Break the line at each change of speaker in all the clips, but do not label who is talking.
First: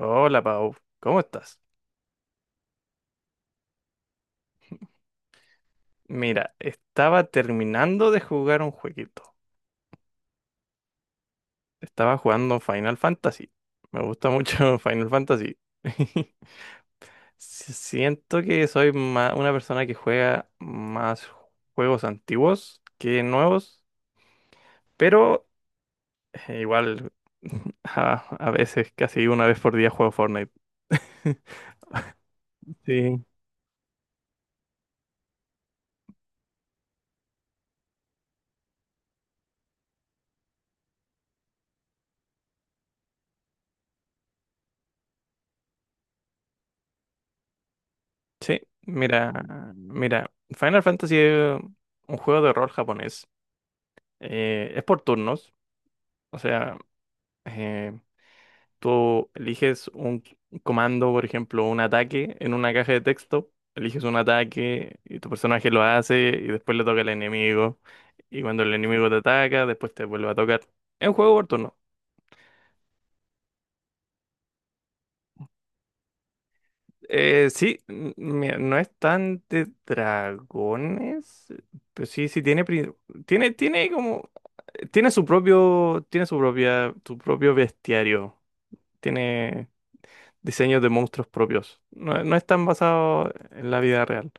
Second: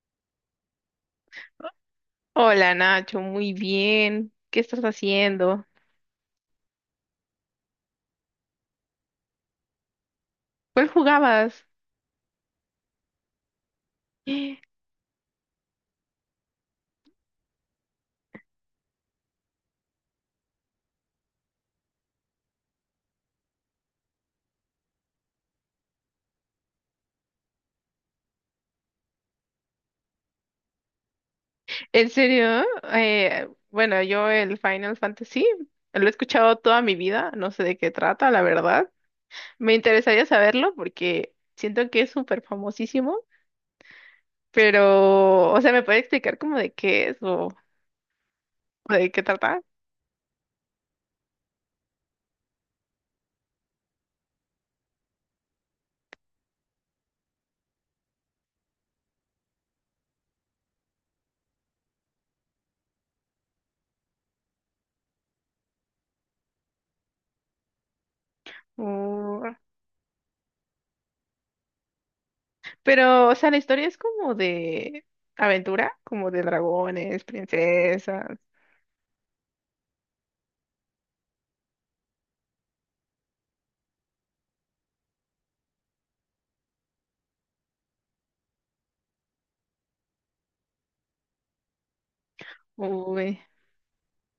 Hola Pau, ¿cómo estás?
Hola Nacho, muy bien. ¿Qué estás haciendo?
Mira, estaba terminando de jugar un jueguito.
¿Cuál jugabas?
Estaba jugando Final Fantasy. Me gusta mucho Final Fantasy. Siento que soy una persona que juega más juegos antiguos que nuevos, pero igual a, a veces casi una vez por día juego Fortnite.
¿En serio?
Sí.
Bueno, yo el Final Fantasy lo he escuchado toda mi vida, no sé de qué trata, la verdad. Me interesaría saberlo porque siento que es súper famosísimo, pero, o sea, ¿me puede explicar como de qué es o,
Sí,
o de qué
mira,
trata?
mira, Final Fantasy es un juego de rol japonés. Es por turnos, o sea, eh, tú eliges un comando, por ejemplo, un ataque en una caja de texto, eliges un ataque y tu personaje lo hace y después le toca al enemigo y cuando el enemigo te
O-
ataca, después te vuelve a tocar. Es un juego por turno.
Pero, o sea, la historia es como de aventura, como de dragones,
Sí,
princesas.
mira, no es tan de dragones, pero sí, sí tiene, tiene, tiene su propio, tiene su propia, su propio bestiario. Tiene diseños de monstruos propios. No, no están basados
Uy.
en la vida real.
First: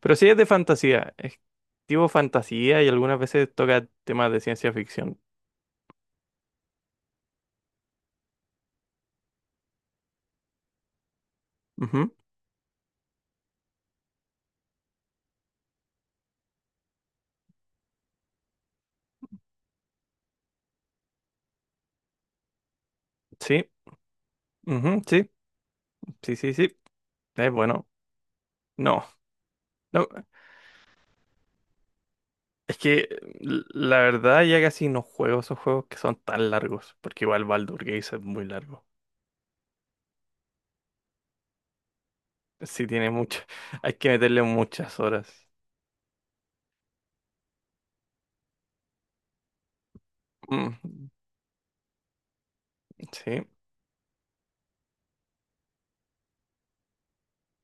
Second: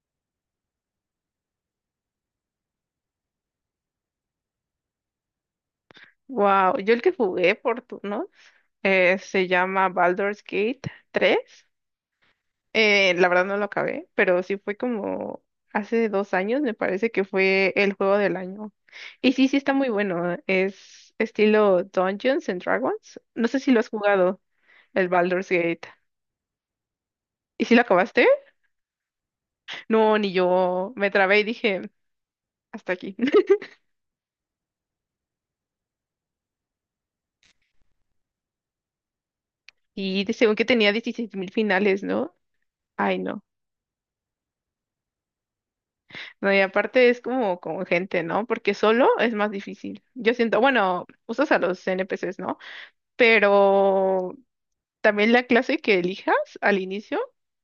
Pero sí es de fantasía. Es tipo fantasía y algunas veces toca temas de ciencia ficción.
Wow, yo el que jugué por turno se llama Baldur's Gate 3.
Ujú,
La verdad no lo acabé, pero sí fue como hace 2 años, me parece que fue el juego del año. Y sí, sí está muy bueno. Es estilo Dungeons and Dragons. No sé
sí,
si lo has jugado,
ujú,
el
sí,
Baldur's Gate.
sí, sí, sí. Es
¿Y si lo
bueno.
acabaste?
No, no,
No, ni yo. Me trabé y dije,
es
hasta
que
aquí.
la verdad ya casi no juego esos juegos que son tan largos. Porque igual Baldur Gate es muy largo.
Según que tenía 16 mil finales, ¿no?
Sí, tiene
Ay,
mucho.
no.
Hay que meterle muchas horas.
No, y aparte es como con gente, ¿no? Porque solo es más difícil. Yo siento, bueno,
Mm,
usas a los NPCs, ¿no?
sí.
Pero también la clase que elijas al inicio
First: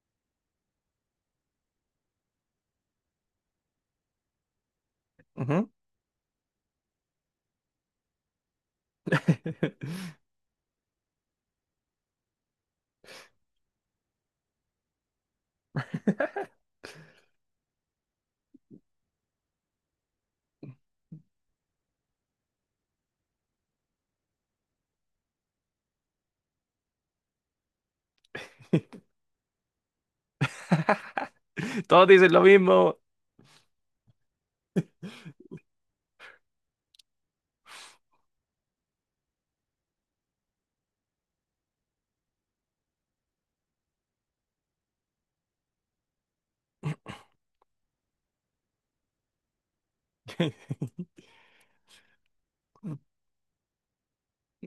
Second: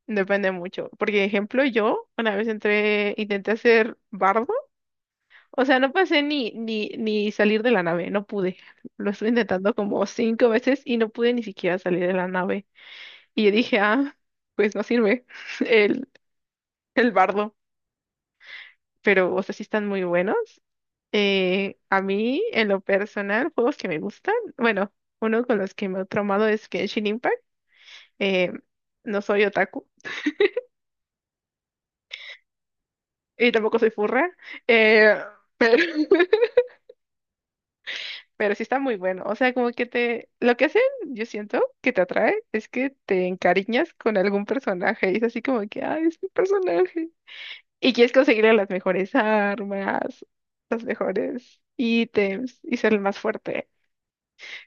depende mucho. Porque, ejemplo, yo una vez entré, intenté hacer bardo. O
Ujú.
sea, no pasé ni salir de la nave, no pude. Lo estuve intentando como cinco veces y no pude ni siquiera salir de la nave. Y yo dije, ah, pues no sirve el, el bardo. Pero, o sea, sí están muy buenos. A mí, en lo personal, juegos que me gustan, bueno, uno con los que me he traumado es Genshin Impact. Eh, no soy otaku
Todos dicen lo mismo.
y tampoco soy furra, eh, pero, pero sí está muy bueno. O sea, como que lo que hacen, yo siento que te atrae, es que te encariñas con algún personaje y es así como que, ay, es mi personaje. Y quieres conseguirle las mejores armas, los mejores ítems y ser el más fuerte.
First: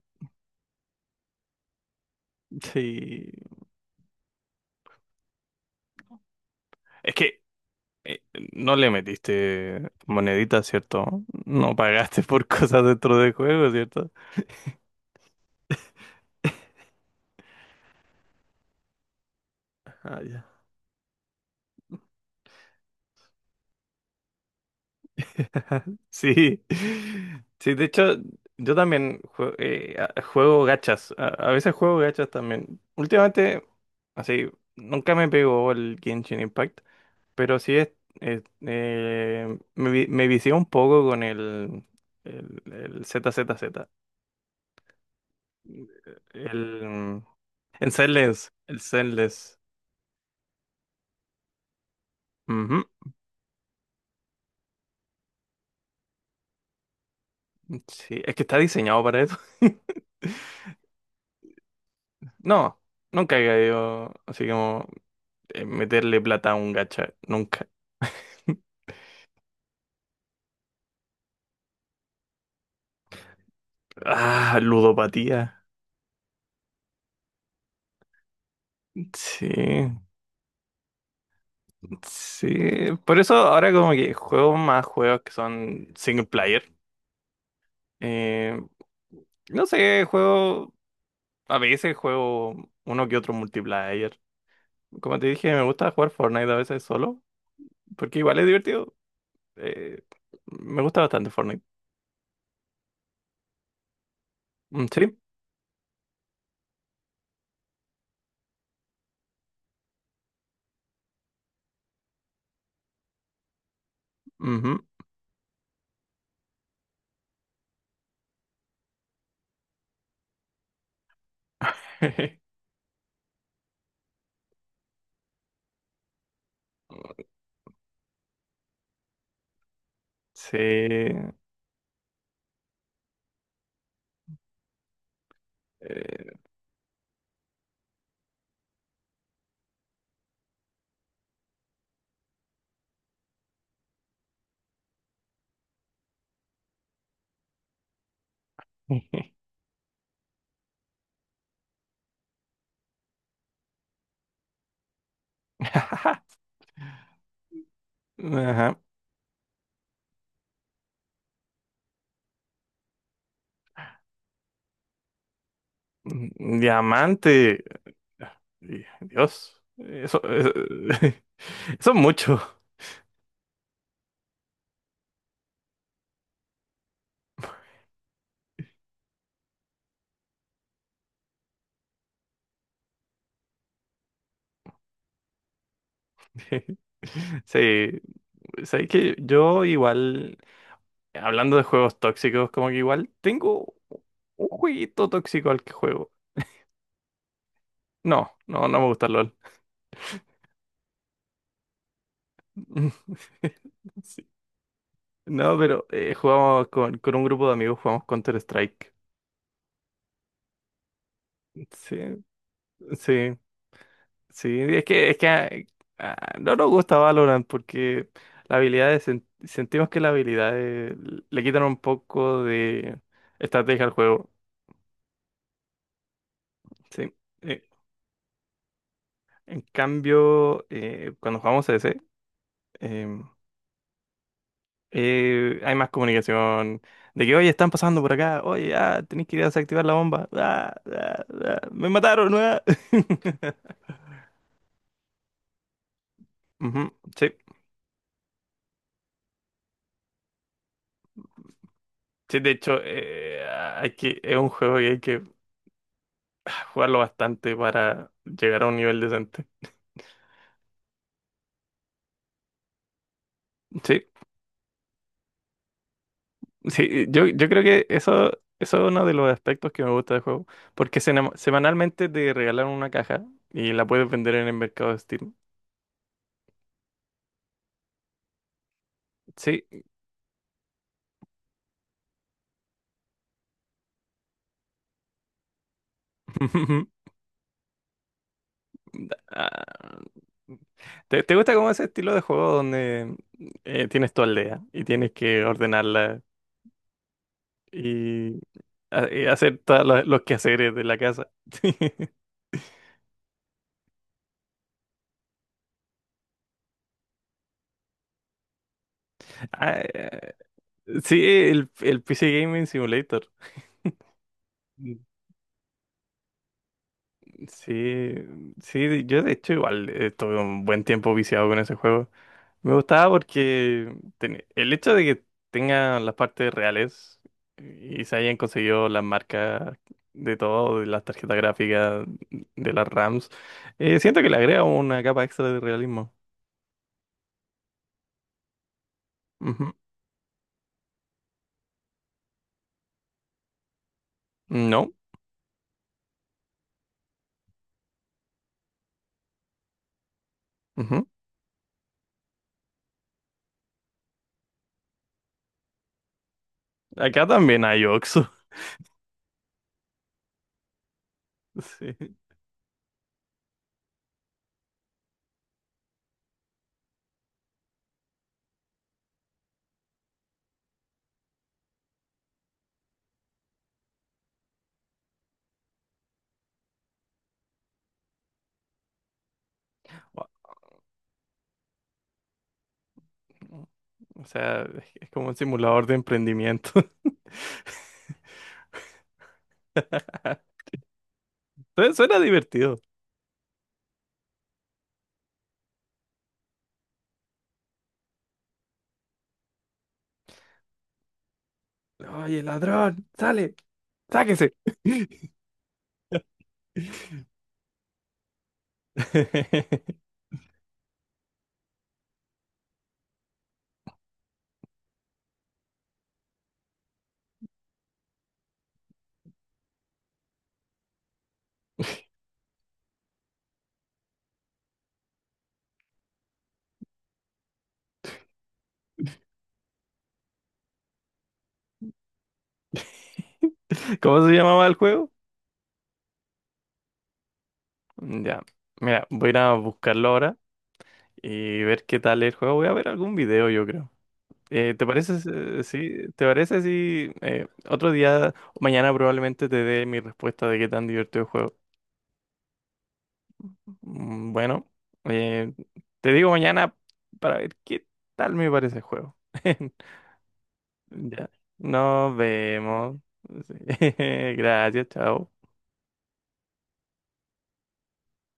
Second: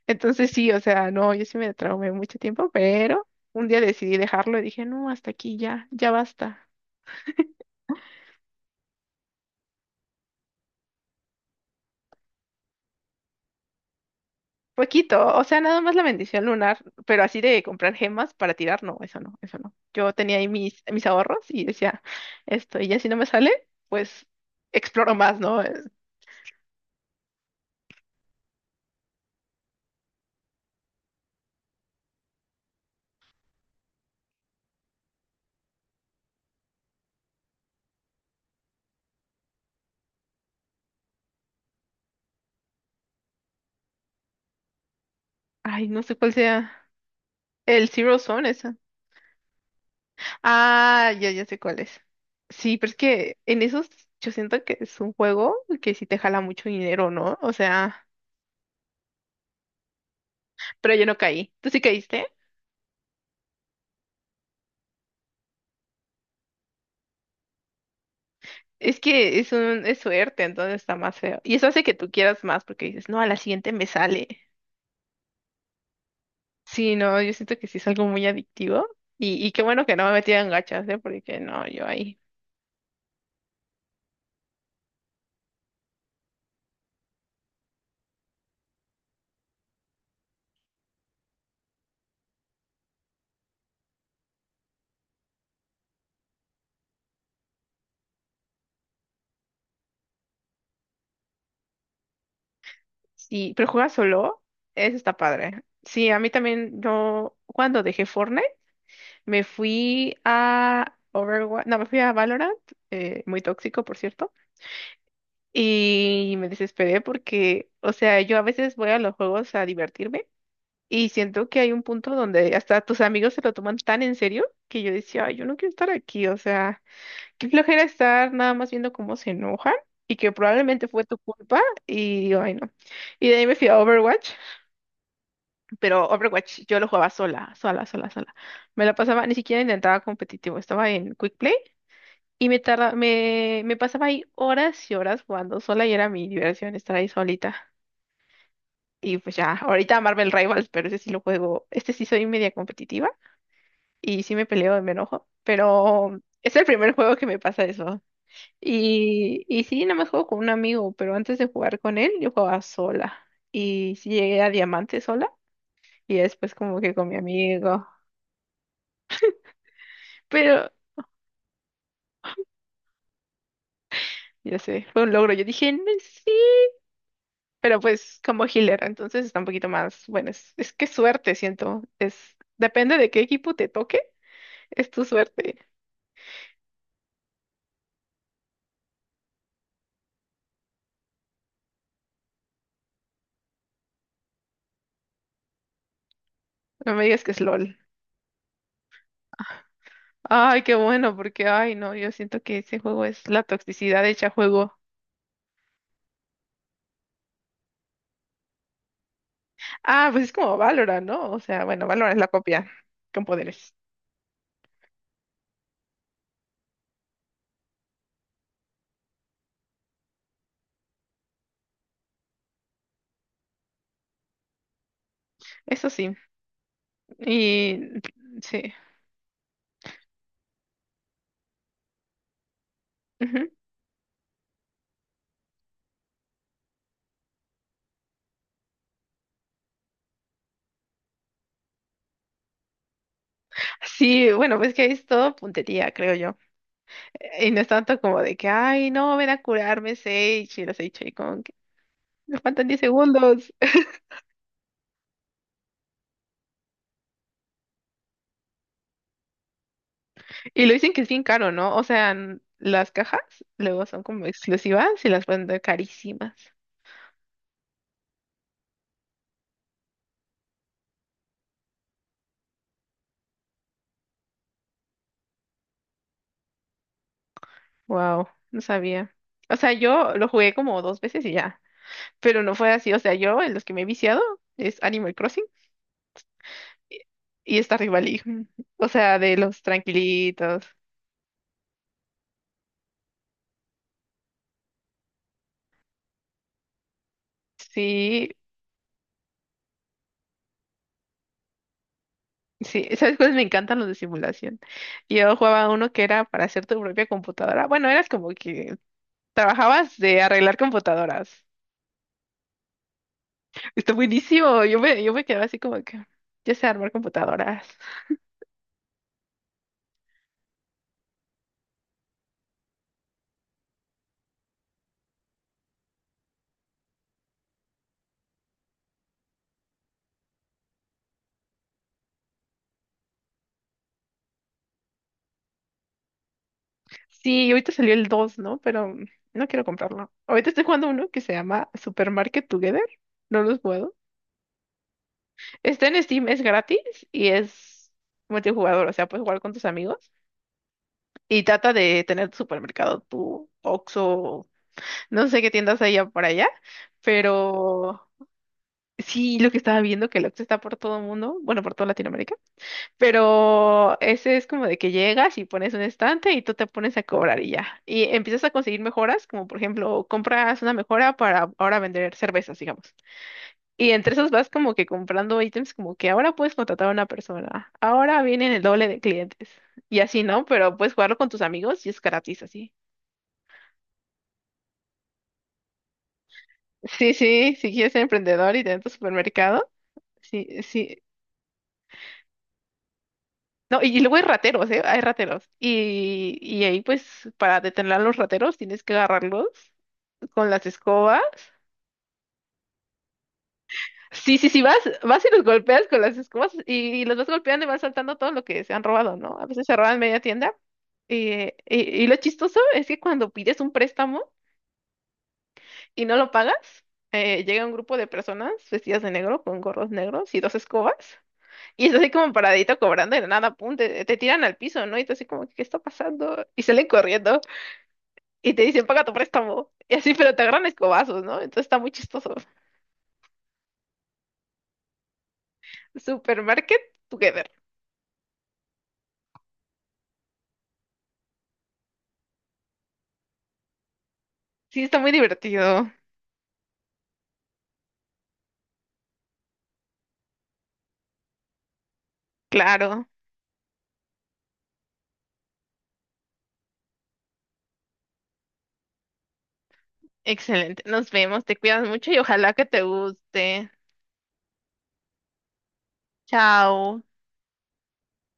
Entonces sí, o sea, no, yo sí me traumé mucho tiempo, pero
Sí.
un día decidí dejarlo y dije, no, hasta aquí ya, ya basta.
Es que eh, no le metiste moneditas, ¿cierto? No pagaste por cosas dentro del juego, ¿cierto?
Poquito, o sea, nada más la bendición lunar, pero así de comprar gemas para tirar, no, eso no, eso no. Yo
Ah,
tenía
ya.
ahí mis ahorros y decía, esto, y ya si no me sale, pues exploro más, ¿no?
Sí. Sí, de hecho, yo también juego gachas. A veces juego gachas también. Últimamente, así, nunca me pegó el Genshin Impact, pero sí es, me vicié un poco con el Z. Z Z.
Ay, no sé cuál sea
El,
el
en
Zero Zone,
Zenless,
esa.
el Zenless.
Ah, ya, ya sé cuál es.
Ujú,
Sí, pero es que en esos yo siento que es un juego que sí te jala mucho dinero, ¿no? O sea,
sí, es que está diseñado para eso.
pero yo no caí. ¿Tú sí caíste?
No, nunca he caído así como meterle plata a un gacha, nunca.
Es que es suerte, entonces está más feo. Y eso hace que tú quieras más porque dices, no, a la siguiente me sale.
Ah, ludopatía.
Sí, no, yo siento que sí es algo muy adictivo. Y qué bueno
Sí,
que no me metí en gachas, ¿eh? Porque no, yo ahí.
sí. Por eso ahora como que juego más juegos que son single player. Eh, no sé, a veces juego uno que otro multiplayer. Como te dije, me gusta jugar Fortnite a veces solo. Porque igual es divertido. Eh, Me gusta bastante Fortnite.
Sí, pero juega solo,
Mm,
eso está
sí.
padre. Sí, a mí también, yo cuando dejé Fortnite, me fui a Overwatch, no, me fui a Valorant, muy tóxico, por cierto.
Ujú.
Y me desesperé porque, o sea, yo a veces voy a los juegos a divertirme. Y siento que hay un punto donde hasta tus amigos se lo toman tan en serio que yo decía, ay, yo no quiero estar aquí, o sea, qué flojera estar nada más viendo cómo se enojan y que probablemente fue tu
Sí.
culpa y digo, ay, no. Y de ahí me fui a Overwatch, pero
Eh.
Overwatch yo lo jugaba sola, sola, sola, sola. Me la pasaba, ni siquiera intentaba competitivo, estaba en Quick Play y me pasaba ahí horas y horas jugando sola y era mi diversión estar ahí solita. Y pues ya, ahorita Marvel Rivals, pero ese sí lo juego, este sí soy media competitiva. Y sí me peleo y me enojo, pero es el primer juego que me pasa eso.
Ajá.
Y sí, nada más juego con un amigo, pero antes de jugar con él, yo jugaba sola. Y sí llegué a diamante sola y después
Mm,
como que con mi
diamante.
amigo.
Dios. Eso,
Pero,
eso es mucho.
ya sé, fue un logro. Yo dije, "No, sí, pero pues como healer, entonces está un poquito más, bueno, es que suerte, siento. Depende de qué equipo te toque, es tu suerte.
Sí. Sabes que yo igual, hablando de juegos tóxicos, como que igual tengo un jueguito tóxico al que juego.
No me digas que es LOL.
No, no, no me gusta el LOL.
Ay, qué bueno, porque, ay, no, yo siento que ese juego es la toxicidad
Sí.
hecha juego.
No, pero jugamos con un grupo de amigos, jugamos Counter-Strike.
Ah, pues es como Valorant, ¿no? O sea, bueno,
Sí,
Valorant es la copia con
sí,
poderes.
sí. Es que, no nos gusta Valorant porque la habilidad de sentimos que la habilidad de le quitan un poco de estrategia al juego.
Eso sí.
Sí. Eh,
Y sí.
en cambio, cuando jugamos CS, em,
Ujú.
hay más comunicación. De que, oye, están pasando por acá. Oye, ah, tenés que ir a desactivar la bomba. Ah, ah, ah, me mataron. Ah.
Sí, bueno, pues que ahí es todo puntería, creo yo.
Ujú, sí,
Y no es tanto como de que, ay, no, ven a curarme, Sage. Y los Sage ahí como que me
sí, de
faltan
hecho,
10 segundos.
es un juego que hay que jugarlo bastante para llegar a un nivel decente.
Y lo dicen que es bien caro, ¿no? O sea, las cajas luego son
Sí,
como exclusivas y las pueden dar carísimas.
sí, yo creo que eso es uno de los aspectos que me gusta del juego, porque semanalmente te regalan una caja y la puedes vender en el mercado de Steam.
Wow, no sabía. O
Sí.
sea, yo lo jugué como dos veces y ya. Pero no fue así. O sea, yo en los que me he viciado es Animal Crossing. Y está Rivalí. O sea, de los
Ah,
tranquilitos.
¿te, te gusta como ese estilo de juego donde tienes tu aldea y tienes que ordenarla
Sí,
y y hacer todos los quehaceres de la casa?
sí. ¿Sabes cuáles me encantan los de simulación? Yo jugaba uno que era para hacer tu propia computadora. Bueno, eras como que
Ah,
trabajabas de arreglar
sí,
computadoras.
el PC Gaming Simulator.
Está buenísimo. Yo me quedaba así como que, ya sé armar computadoras.
Sí, sí, yo de hecho igual estuve un buen tiempo viciado con ese juego. Me gustaba porque el hecho de que tenga las partes reales y se hayan conseguido las marcas de todo, de las tarjetas gráficas, de las RAMs, siento que le agrega una capa extra de realismo.
Sí, y ahorita salió el 2, ¿no? Pero no quiero
Ujú.
comprarlo. Ahorita estoy jugando uno que se llama Supermarket Together. No los puedo.
No,
Está en Steam, es gratis y es multijugador, o sea, puedes jugar con tus amigos.
ujú.
Y trata de tener tu supermercado, tu Oxxo, no sé qué tiendas haya por allá,
Acá también hay
pero
Oxxo.
sí, lo que estaba viendo que el Oxxo está por todo el mundo, bueno, por toda Latinoamérica, pero ese es como de que llegas y pones un estante y tú te pones a cobrar y ya. Y empiezas a conseguir mejoras, como por ejemplo, compras una mejora para ahora vender cervezas, digamos. Y entre esos vas como que comprando ítems como que ahora puedes contratar a una persona, ahora vienen el doble de clientes. Y así, ¿no? Pero puedes jugarlo con tus amigos y es gratis así.
Sí. O sea, es como un simulador de emprendimiento.
Sí, sí, si quieres ser emprendedor y tener tu supermercado, sí, sí.
Entonces suena divertido.
No, y luego hay rateros, ¿eh? Hay rateros. Y ahí, pues, para detener a los rateros, tienes que agarrarlos con las escobas.
Oye, ladrón, sale,
Sí, sí,
sáquese.
sí, vas, vas y los golpeas con las escobas y los vas golpeando y vas saltando todo lo que se han robado, ¿no? A veces se roban media tienda. Y lo chistoso es que cuando pides un préstamo y no lo pagas, llega un grupo de personas vestidas de negro con gorros negros y dos escobas. Y está así como paradito cobrando y de nada, pum, te tiran al piso, ¿no? Y tú así como, ¿qué está pasando? Y salen corriendo y te dicen, paga tu préstamo. Y así, pero te agarran a escobazos, ¿no? Entonces está muy chistoso.
¿Cómo se llamaba el juego?
Supermarket Together.
Mm, ya, mira, voy a ir a buscarlo ahora y ver qué tal el juego. Voy a ver algún video, yo creo.
Sí,
¿Te
está muy
parece,
divertido.
sí? ¿Te parece si otro día, mañana probablemente te dé mi respuesta de qué tan divertido el juego?
Claro.
Mm, bueno, eh, te digo mañana para ver qué tal me parece el juego.
Excelente. Nos
Ya.
vemos. Te cuidas mucho
Nos
y ojalá que te
vemos. Sí.
guste.
Gracias, chao.
Chao.